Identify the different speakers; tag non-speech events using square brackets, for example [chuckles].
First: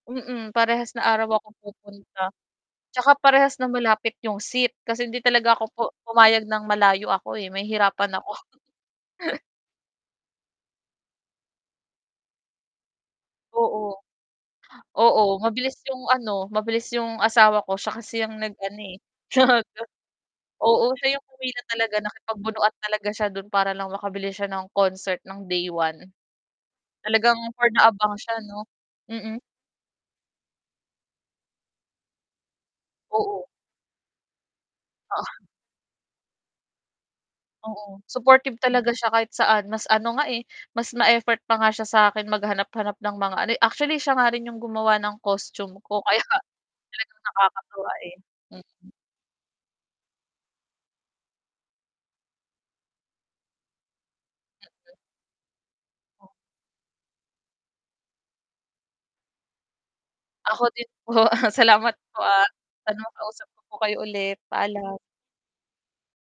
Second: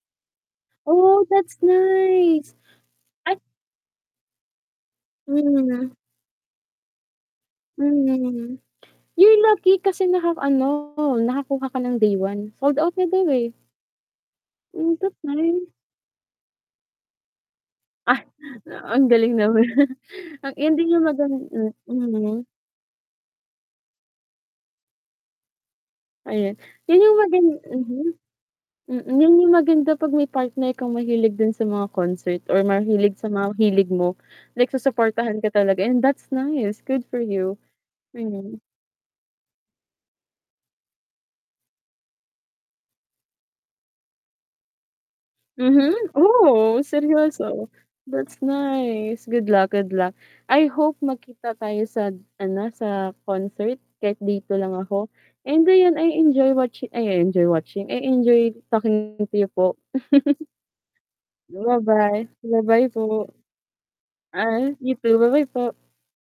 Speaker 1: Mm, parehas na
Speaker 2: Oh
Speaker 1: araw ako
Speaker 2: that's
Speaker 1: pupunta,
Speaker 2: nice,
Speaker 1: tsaka
Speaker 2: at
Speaker 1: parehas na malapit yung seat kasi hindi talaga ako pu
Speaker 2: Mhm.
Speaker 1: pumayag ng malayo ako eh, mahihirapan ako.
Speaker 2: Hmm, yung
Speaker 1: [laughs]
Speaker 2: lagi kasi naka ano, nakakuha ka ng day 1? Sold out na daw eh.
Speaker 1: Oo.
Speaker 2: Hmm, that's
Speaker 1: Oo,
Speaker 2: nice.
Speaker 1: mabilis yung ano, mabilis yung asawa ko siya kasi
Speaker 2: Ah,
Speaker 1: yung nag-ano eh,
Speaker 2: ang galing naman
Speaker 1: chat
Speaker 2: ang
Speaker 1: Oo,
Speaker 2: ending yung
Speaker 1: siya yung
Speaker 2: magan
Speaker 1: pumila
Speaker 2: hmm,
Speaker 1: talaga,
Speaker 2: mhm.
Speaker 1: nakipagbunuan talaga siya do'n para lang makabilis siya ng concert ng day 1.
Speaker 2: Ayun, yun yung
Speaker 1: Talagang
Speaker 2: magan
Speaker 1: for the
Speaker 2: mhm.
Speaker 1: abang siya 'no,
Speaker 2: Yun
Speaker 1: mm.
Speaker 2: yung maganda pag may partner kang mahilig din sa mga concert or mahilig sa
Speaker 1: Oo.
Speaker 2: mga hilig mo, like susuportahan
Speaker 1: Oo.
Speaker 2: ka talaga and that's nice, good for you.
Speaker 1: Oo, supportive talaga siya kahit saan, mas ano nga eh, mas ma-effort pa nga siya sakin maghanap-hanap ng mga ano eh actually siya nga rin yung gumawa ng costume
Speaker 2: Mhm,
Speaker 1: ko kaya
Speaker 2: oh
Speaker 1: talagang
Speaker 2: seryoso,
Speaker 1: nakakatuwa eh,
Speaker 2: that's
Speaker 1: mm.
Speaker 2: nice, good luck, good luck. I hope magkita tayo sa ano, sa concert kahit day 2 lang ako. And ayun, I enjoy watching ay I enjoy watching, I enjoy talking to you po. [chuckles]
Speaker 1: Ako din po, salamat po,
Speaker 2: Ba-bye,
Speaker 1: ah,
Speaker 2: ba-bye
Speaker 1: sana
Speaker 2: po.
Speaker 1: makausap ko po kayo ulit,
Speaker 2: Ah, you
Speaker 1: paalam.
Speaker 2: too, ba-bye po.